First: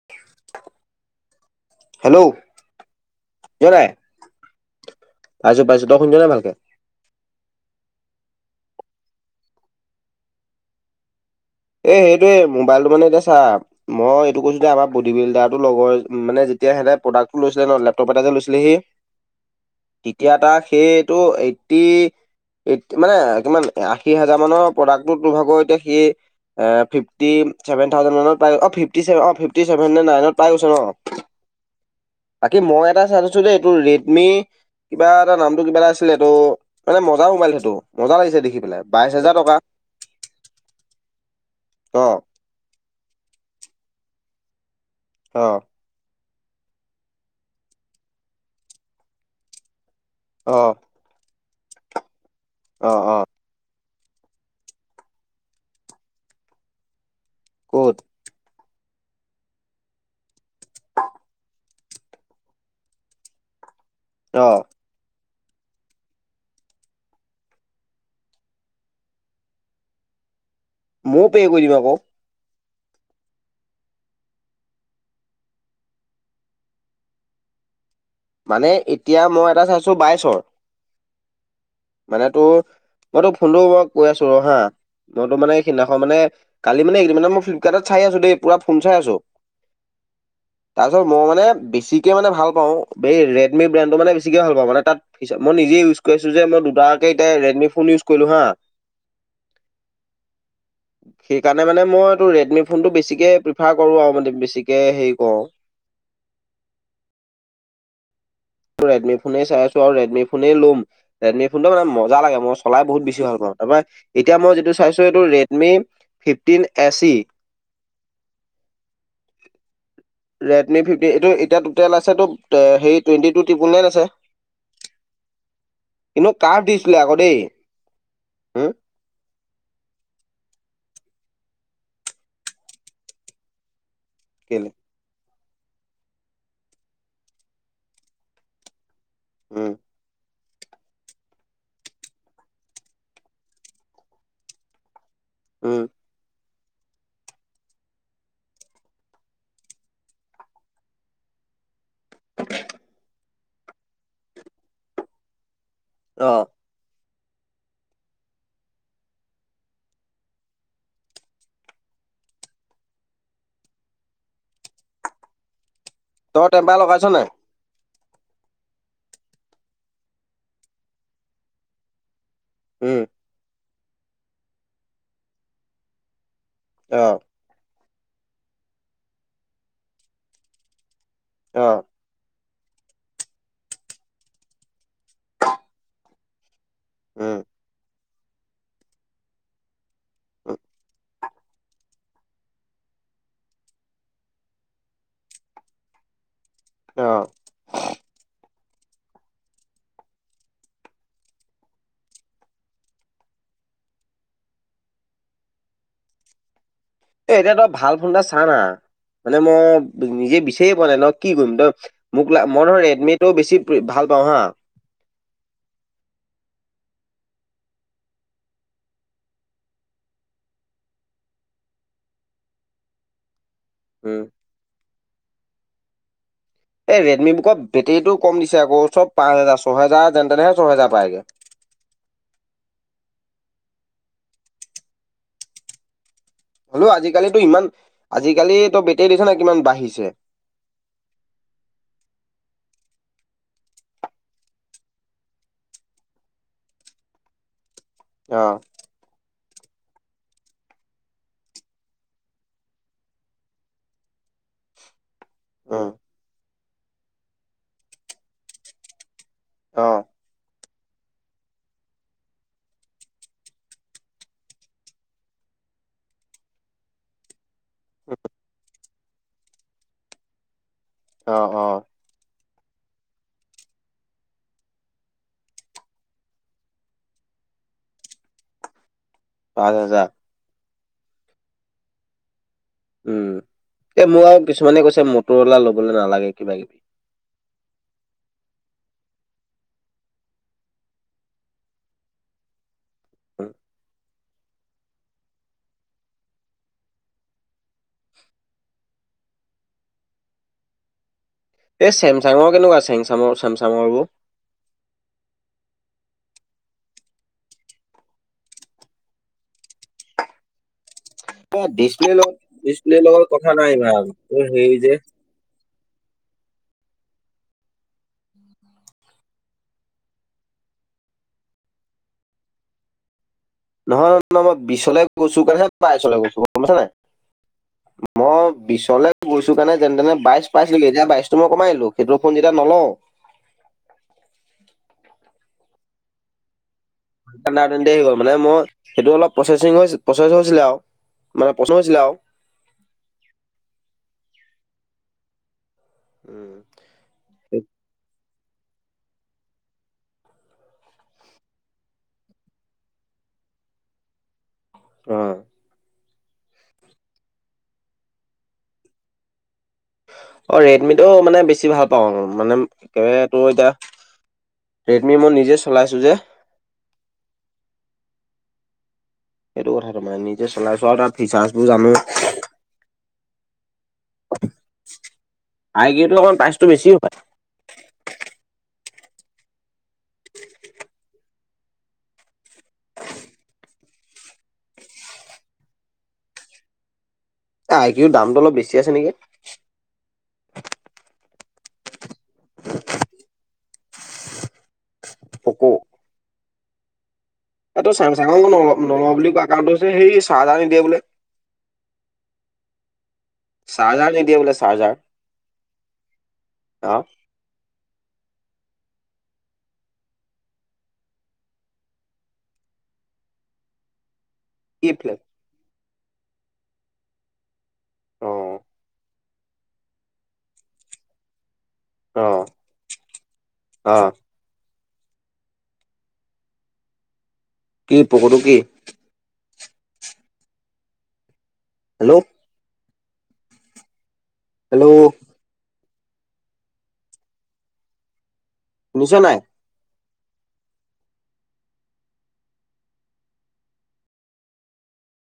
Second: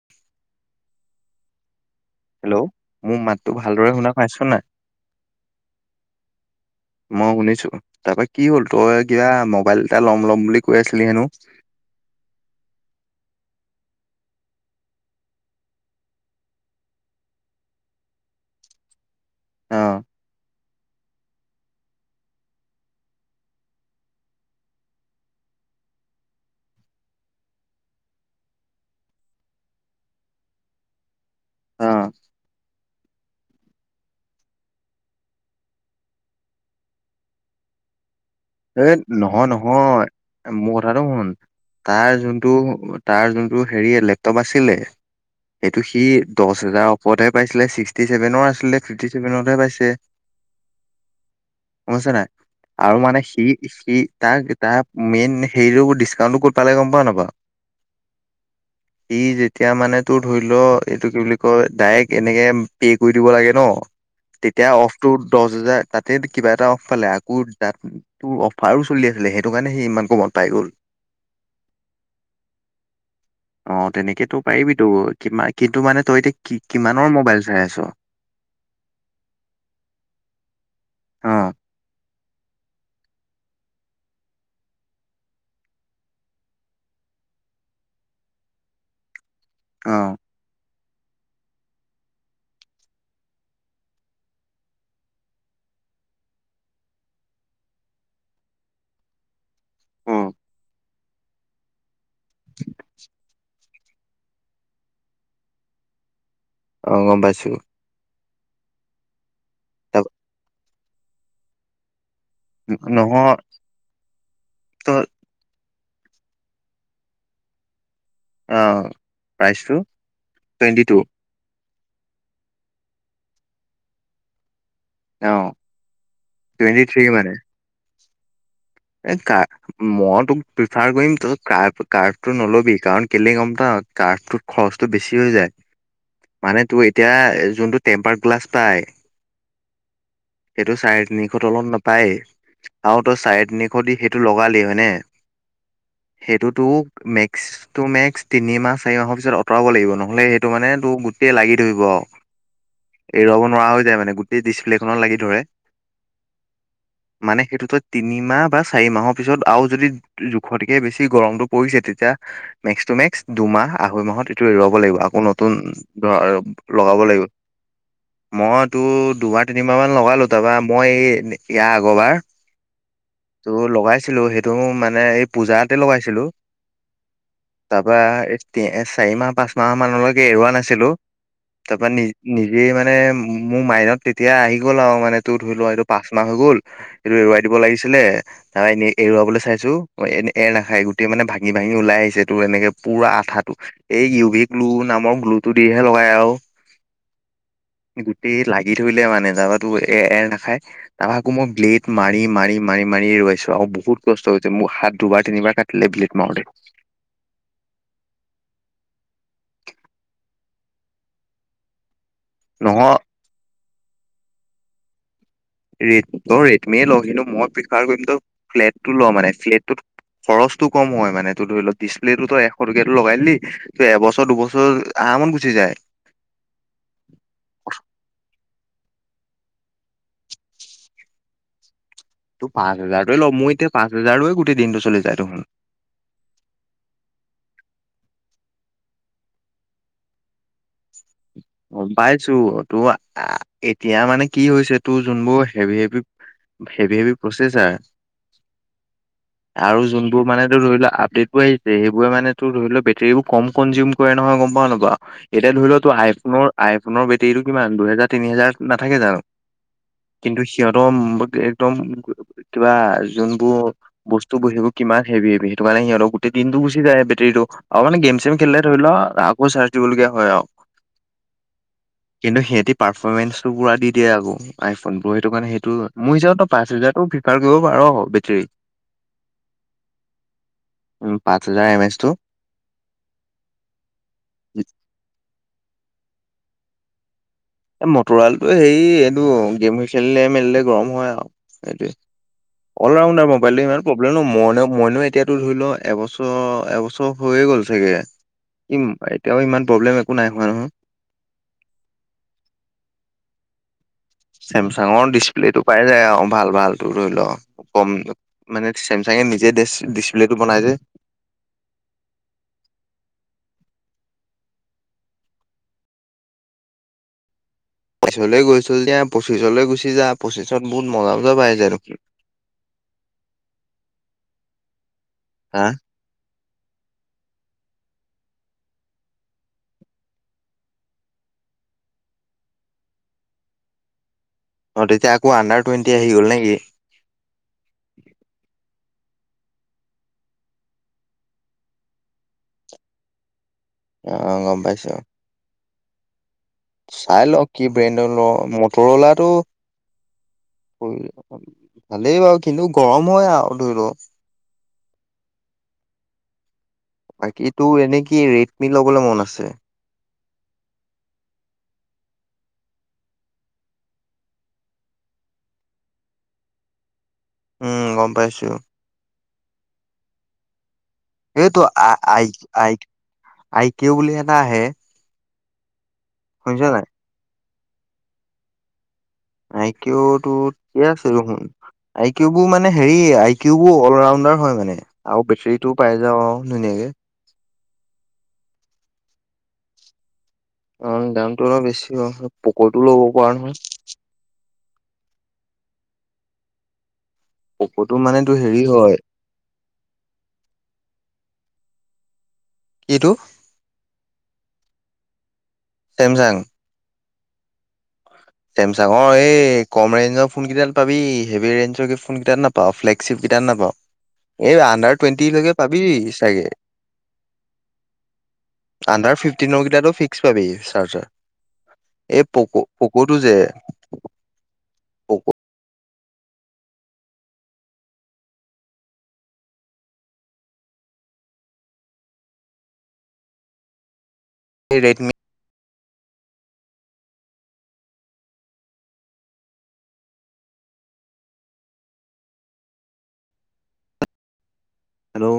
[unintelligible] Hello hello মো মাতটো শুনিছ নাই? ভালদৰে শুনা পাইছ নাই। পাইছো পাইছো তই শুনিছ নাই ভালকে। মই শুনিছো তা পা কি হ'ল তই কিবা মোবাইল এটা ল'ম ল'ম বুলি কৈ আছিলি হেনো। এ সেইটোৱে মোবাইলটো মানে এতিয়া চা মই এইটো কৈছো যে আমাৰ বডী বিল্ডাৰটো লগ মানে যেতিয়া সেতে প্ৰডাক্টো লৈছিলে ন লেপটপ এটা যে লৈছিলে সি অ'। তেতিয়া তাক সেইটো এইট টি এইট মানে কিমান আশী হাজাৰ মানৰ প্ৰডাক্টটো তো ভাগৰ এতিয়া সি এ ফিফটি চেভেন থাউজেনমানত পাই অ ফিফটি অ ফিফটি ছেভেন নে নাইনত পাই গৈছে ন অ' বাকী মই এটা চাই থৈছো দেই এইটো ৰেদ মি কিবা এটা নামটো কিবা এটা আছিলে এটো মানে মজা মোবাইল সেইটো মজা লাগিছে দেখি পেলাই হেত বাইশ হেজাৰ নহয় টকা নহয় এ মোৰ কথাটো শুন অ তাৰ যোনটো তাৰ যোনটো হেৰি লেপটপ আছিলে অঁ। সেটো সি দছ হেজাৰ ওপৰতহে পাইছিলে ছিক্সটি ছেভেনৰ আছিলে ফিফটি ছেভেনহে পাইছে। অ অ। গম পাইছা নাই অ আৰু অ মানে সি সি সি তাক টা মেইন হেৰিয়ো ডিচকাউণ্টটো কত পালে গম পাৱ নাপাৱ। ক'ত। সি যেতিয়া মানে তোৰ ধৰি ল এইটো কি বুলি কয় ডাইৰেক্ট এনেকে পে' কৰি দিব লাগে ন অ তেতিয়া অফ তৌ দছ হাজাৰ তাতে কিবা এটা অফ পালে আকৌ তাত তোৰ অফাৰো চলি আছিলে সেইটো কাৰণে সি ইমান কমত পাই গ'ল মো পে কৰি দিবা ক অ তেনেকেতো পাৰিবিতো কিমা কিন্তু মানে তই এতিয়া কি কিমানৰ মোবাইল চাই আছ মানে এতিয়া মই এটা চাইছোঁ বাইছৰ অ মানে তোৰ মই তো ফোনটো কৰি কৈ আছো ৰ হা মইতো মান সেদিনাখন মানে কালিমানে এইকেইদিনমানে মই ফ্লিপকাৰ্টত চাই আছো দেই পুৰা ফোন চাই আছো অ তাৰপিছত মই মানে বেছিকে মানে ভাল পাওঁ এই ৰেডমি ব্ৰেণ্ডটো মানে বেছিকে ভাল পাওঁ মানে তাত ফিচা মই নিজে ইউজ কৰি আছো যে মই দুটাকে এতিয়া ৰেডমি ফোন ইউজ কৰিলো হা সেইকাৰণে মানে মই তো ৰেডমি ফোনটো বেছিকে প্ৰিফাৰ কৰো আৰু মানে বেছিকে হেৰি কৰো অ গম পাইছো ৰেডমি ফোনেই চাই আছো আৰু তাৰ ৰেডমি ফোনেই ল'ম ৰেডমি ফোনটো মানে মজা লাগে মই চলাই বহুত বেছি নহয় ভাল পাওঁ তাপা এতিয়া মই যিটো তই চাইছো এইটো ৰেডমি ফিফটিন এ চি অ প্ৰাইচটো টুৱেণ্টি ৰেডমি টু ফিফটিন এইটো এতিয়া টোটেল আছে তোৰ হেৰি টুৱেন্টি টু টিপুল নাইন আছে কিন্তু কাড টুৱেণ্টি দিছিলে থ্ৰী আকৌ মানে দেই হম এ কা মই তোক প্ৰিফাৰ কৰিম তই কা কাফটো নল'বি কাৰণ কেলে গম পাৱ কা তোত কেলে খৰচটো বেছি হৈ যায় মানে তোৰ এতিয়া যোনটো টেম্পাৰ গ্লাছ পাই উম সেইটো চাৰে তিনিশ তলত নাপায়ে আও তই চাৰে তিনিশ দি সেইটো লগালি হয়নে উম সেইটোতো মেক্স টো মেক্স তিনি মাহ, চাৰি মাহৰ পিছত আতৰাব লাগিব নহ'লে সেইটো মানে তোৰ গোটেই লাগি ধৰিব [unintelligible] এৰুৱাব নোৱাৰা হৈ যায় মানে গোটেই ডিচপ্লেখনত লাগি ধৰে অ মানে সেইটোতো তিনিমাহ বা চাৰি মাহৰ পিছত আও যদি জোখতকে বেছি গৰমটো পৰিছে তেতিয়া মেক্সতো মেক্স দুমাহ, আঢ়ৈ মাহত এইটো এৰুৱাব লাগিব আকৌ নতুন ধৰা তই টেম্পাৰ লগাব লগাইছ লাগিব নাই? মই তোৰ দুবাৰ তিনিবাৰমান লগালো তাৰপা মই ইয়া আগৰ বাৰ উম তো লগাইছিলো সেইটো মানে এই পূজাতে লগাইছিলোঁ অহ তাপা এই তে চাৰি মাহ পাঁচ মাহ মানলৈকে এৰুৱা নাছিলো তাৰ অ' পৰা নি নিজেই মানে মোৰ মাইনত তেতিয়া আহি গ'ল আও মানে তোৰ ধৰি লোৱা এইটো পাঁচ মাহ হৈ গ'ল এইটো এৰুৱাই উম দিব লাগিছিলে অহ এনেই এৰুৱাবলৈ চাইছো অহ এনে এৰ উম নাখাই গোটেই মানে ভাঙি ভাঙি ওলাই আহিছে তোৰ এনেকে পুৰা আঠাটো এই ইউ ভি গ্লু নামৰ গ্লু টো দিহে লগাই আৱ। অ গোটেই লাগি ধৰিলে মানে যাগাতো এ এৰ নাখায়। তাৰ আকৌ মই ব্লেড মাৰি মাৰি মাৰি মাৰি এৰোৱাইছো আকৌ বহুত কষ্ট হৈছে মোৰ হাত দুবাৰ তিনিবাৰ কাট টিলে ব্লেট মাৰোতে এ এতিয়া তই ভাল ফোন এটা চানা মানে মই নিজে বিচাৰিয়ে পোৱা নাই ন কি কৰিম তই মোক লা মইধৰ নহয় ৰেডমিটো বেছি ভাল পাওঁ হা ৰেডটৰ ৰেটমিয়ে ল কিন্তু মই প্ৰিফাৰ কৰিম ত ফ্লেটটো ল মানে ফ্লেটটো খৰচটো কম হয় মানে এইটো ধৰি ল ডিছপ্লেততো তই এশ টকীয়াতো লগাই দিলি তোৰ উম এবছৰ দুবছৰ আৰামত গুচি যায় এই ৰেডমি বুক বেটেৰিটো কম দিছে আকৌ চব পাঁচ হেজাৰ ছয়হেজাৰ যেন তেনেহে ছয়হেজাৰ পায় গে। টো পাঁচ হাজাৰ টোৱে ল' মই এতিয়া পাঁচ হাজাৰো গোটেই দিনটো চলি যায় দেখোন হলো আজিকালিতো ইমান আজিকালি তো বেটেৰী দেখিচ নাই কিমান বাঢ়িছে। গম পাইছো তোৰ এতিয়া মানে কি হৈছে তোৰ যোনবোৰ heavy heavy heavy heavy processor অহ আৰু যোনবোৰ মানে তোৰ ধৰি লোৱা আপডেটো আহিছে সেইবোৰে মানে তোৰ ধৰি ল বেটেৰী বোৰ কম কনজিউ কৰে নহয় গম পাওঁ নাপাওঁ। এতিয়া ধৰি অ লও তো আইফোন আইফোনৰ বেটেৰীটো কিমান দুহেজাৰ তিনি হেজাৰ নাথাকে জানো। অহ কিন্তু সিহঁতম একদম কিবা যোনবোৰ বস্তুবোৰ সেইবোৰ কিমান হেভি হেভি সেইটো কাৰণে সিহঁতৰ গোটেই দিনটো গুচি যায় বেটৰীটো আও মানে গেম চেম খেলিলে ধৰি লও আকৌ চাৰ্জ দিবলগীয়া হয় আও অহ অহ কিন্তু সিহঁতি পাৰফৰ্মেঞ্চ টো পোৰা দি দিয়ে আক- আইফোন বোৰ সেইটো কাৰণে সেইটো মোৰ হিচাপত পাঁচ হেজাৰতো ফিফাৰ কৰিব পাৰ বেটেৰী। পাচঁ হেজাৰ- উম পাঁচ হাজাৰ এম এচ টো। উম এ মোৰ আৰু কিছুমানে কৈছে মটৰৱালা লবলৈ নালাগে কিবা কিবি। এই মটৰালটো হেৰি এইটো গেম খেলিলে মেলিলে গৰম হয় আৰু এইটোৱে। All rounder mobile. মোলে নো মইন মইনো এতিয়াতো ধৰি ল এবছৰ এবছৰ হৈয়ে গ'ল চাগে। শিকিম এতিয়াও ইমান প্ৰব্লেম একো নাই হোৱা নহয়। এই চেমচাঙৰ কেনেকুৱা চেমচাঙৰ চেমচাঙৰবোৰ। চেমচাঙৰ ডিচপ্লেটো পাই যায় অহ ভাল ভালতো ধৰি ল। কম মানে চেমচাঙে নিজে ডি ডিচপ্লেটো বনাই যে। এ ডিছপ্লে লগত ডিচপ্লেৰ লগত কথা নাই ইমান হেৰি যে- পাইছো লৈ গৈছো যেতিয়া, পঁচিছলৈ গুচি যাই পঁচিছত বহুত মজা মজা পাই যায় দেখোন। নহয় নহয় মই বিশছলৈ গৈছো ক হা বাইছলৈ গৈছো গম পাইছা নাই। মই বিশলে গৈছো কাৰণে যেনে তেনে বাইশ পাইছিলো এতিয়া বাইশতটো মই কমাই দিলো সেইটোৰ ফোন যেতিয়া নলওঁ। অহ তেতিয়া আকৌ আণ্ডাৰ টুৱেণ্টি আহি গ'ল নেকি। সেইকাৰণে অথনিয়ে আহি গ'ল মানে মই সেইটো অলপ প্ৰচেচিং প্ৰচেছ হৈছিলে আও। মানে পচন হৈছিলে আও। অহঁ গম পাইছো। উম চাই ল কি ব্ৰেণ্ডৰ ল মটৰ অলাটো- ভালেই বাৰু কিন্তু গৰম হয় আৰু ধৰি লওঁ। উম। বাকী তো এনে কি ৰেডমি ল'বলৈ মন আছে। অ ৰেডমিটো মানে বেছি ভাল পাওঁ, আৰু মানে একেবাৰে তোৰ এতিয়া- ৰেডমি মই নিজে চলাইছোঁ যে- উম গম পাইছো। এইেটো কথাটো মানে নিজে চলাইছোৱা আৰু তাত- এইেটো আ আ আই কিও বুলি এটা আহে। আই কিওতো অকমান প্ৰাইচ শুনিছ নাই বেছিও হপাই। আই কিউটো ঠিকে আছে দেখোন। আই কিউ বোৰ মানে হেৰি আই কিউ বোৰ অল ৰাউণ্ডাৰ হয় মানে। আৰু বেটাৰীটোও পাই যাওঁ ধুনীয়া কে। আই কিউ দামটো অলপ বেছি আছে নেকি। অ দামতটো অলপ বেছি বাও, পকৈটোও ল'ব পৰা নহয়। পক' এইটো পক'টো মানে তোৰ চেমচাঙৰো হেৰি নল হয় নল‌ওঁ বুলি কোৱা কাৰণটো হৈছে সেই চাৰ্জাৰ নিদিয়ে বোলে। কিটো চাৰ্জা নিদিয়ে বোলে চাৰ্জা। ছেমচাং অঁ চেমচাঙৰ এই কম ৰেঞ্জৰ ফোনকেইটাত পাবি, হেভভি ৰেঞ্জ ফোনকেইটাত নাপাওঁ ফ্লেগশ্বিপকেইট নাপাওঁ [unintelligible] এই কি আণ্ডাৰ ফ্লেগ টুৱেণ্টিলৈকে পাবি চাগে অ'। আণ্ডাৰ ফিফটনৰকেইটটো ফিক্স পাবি চাৰ্জাৰ এই পক পকুটো যে। অঁ পক- কি পকুটো কি? হেল্ল' হেল্ল', ৰেডমি শুনিছ নাই? হেল্ল'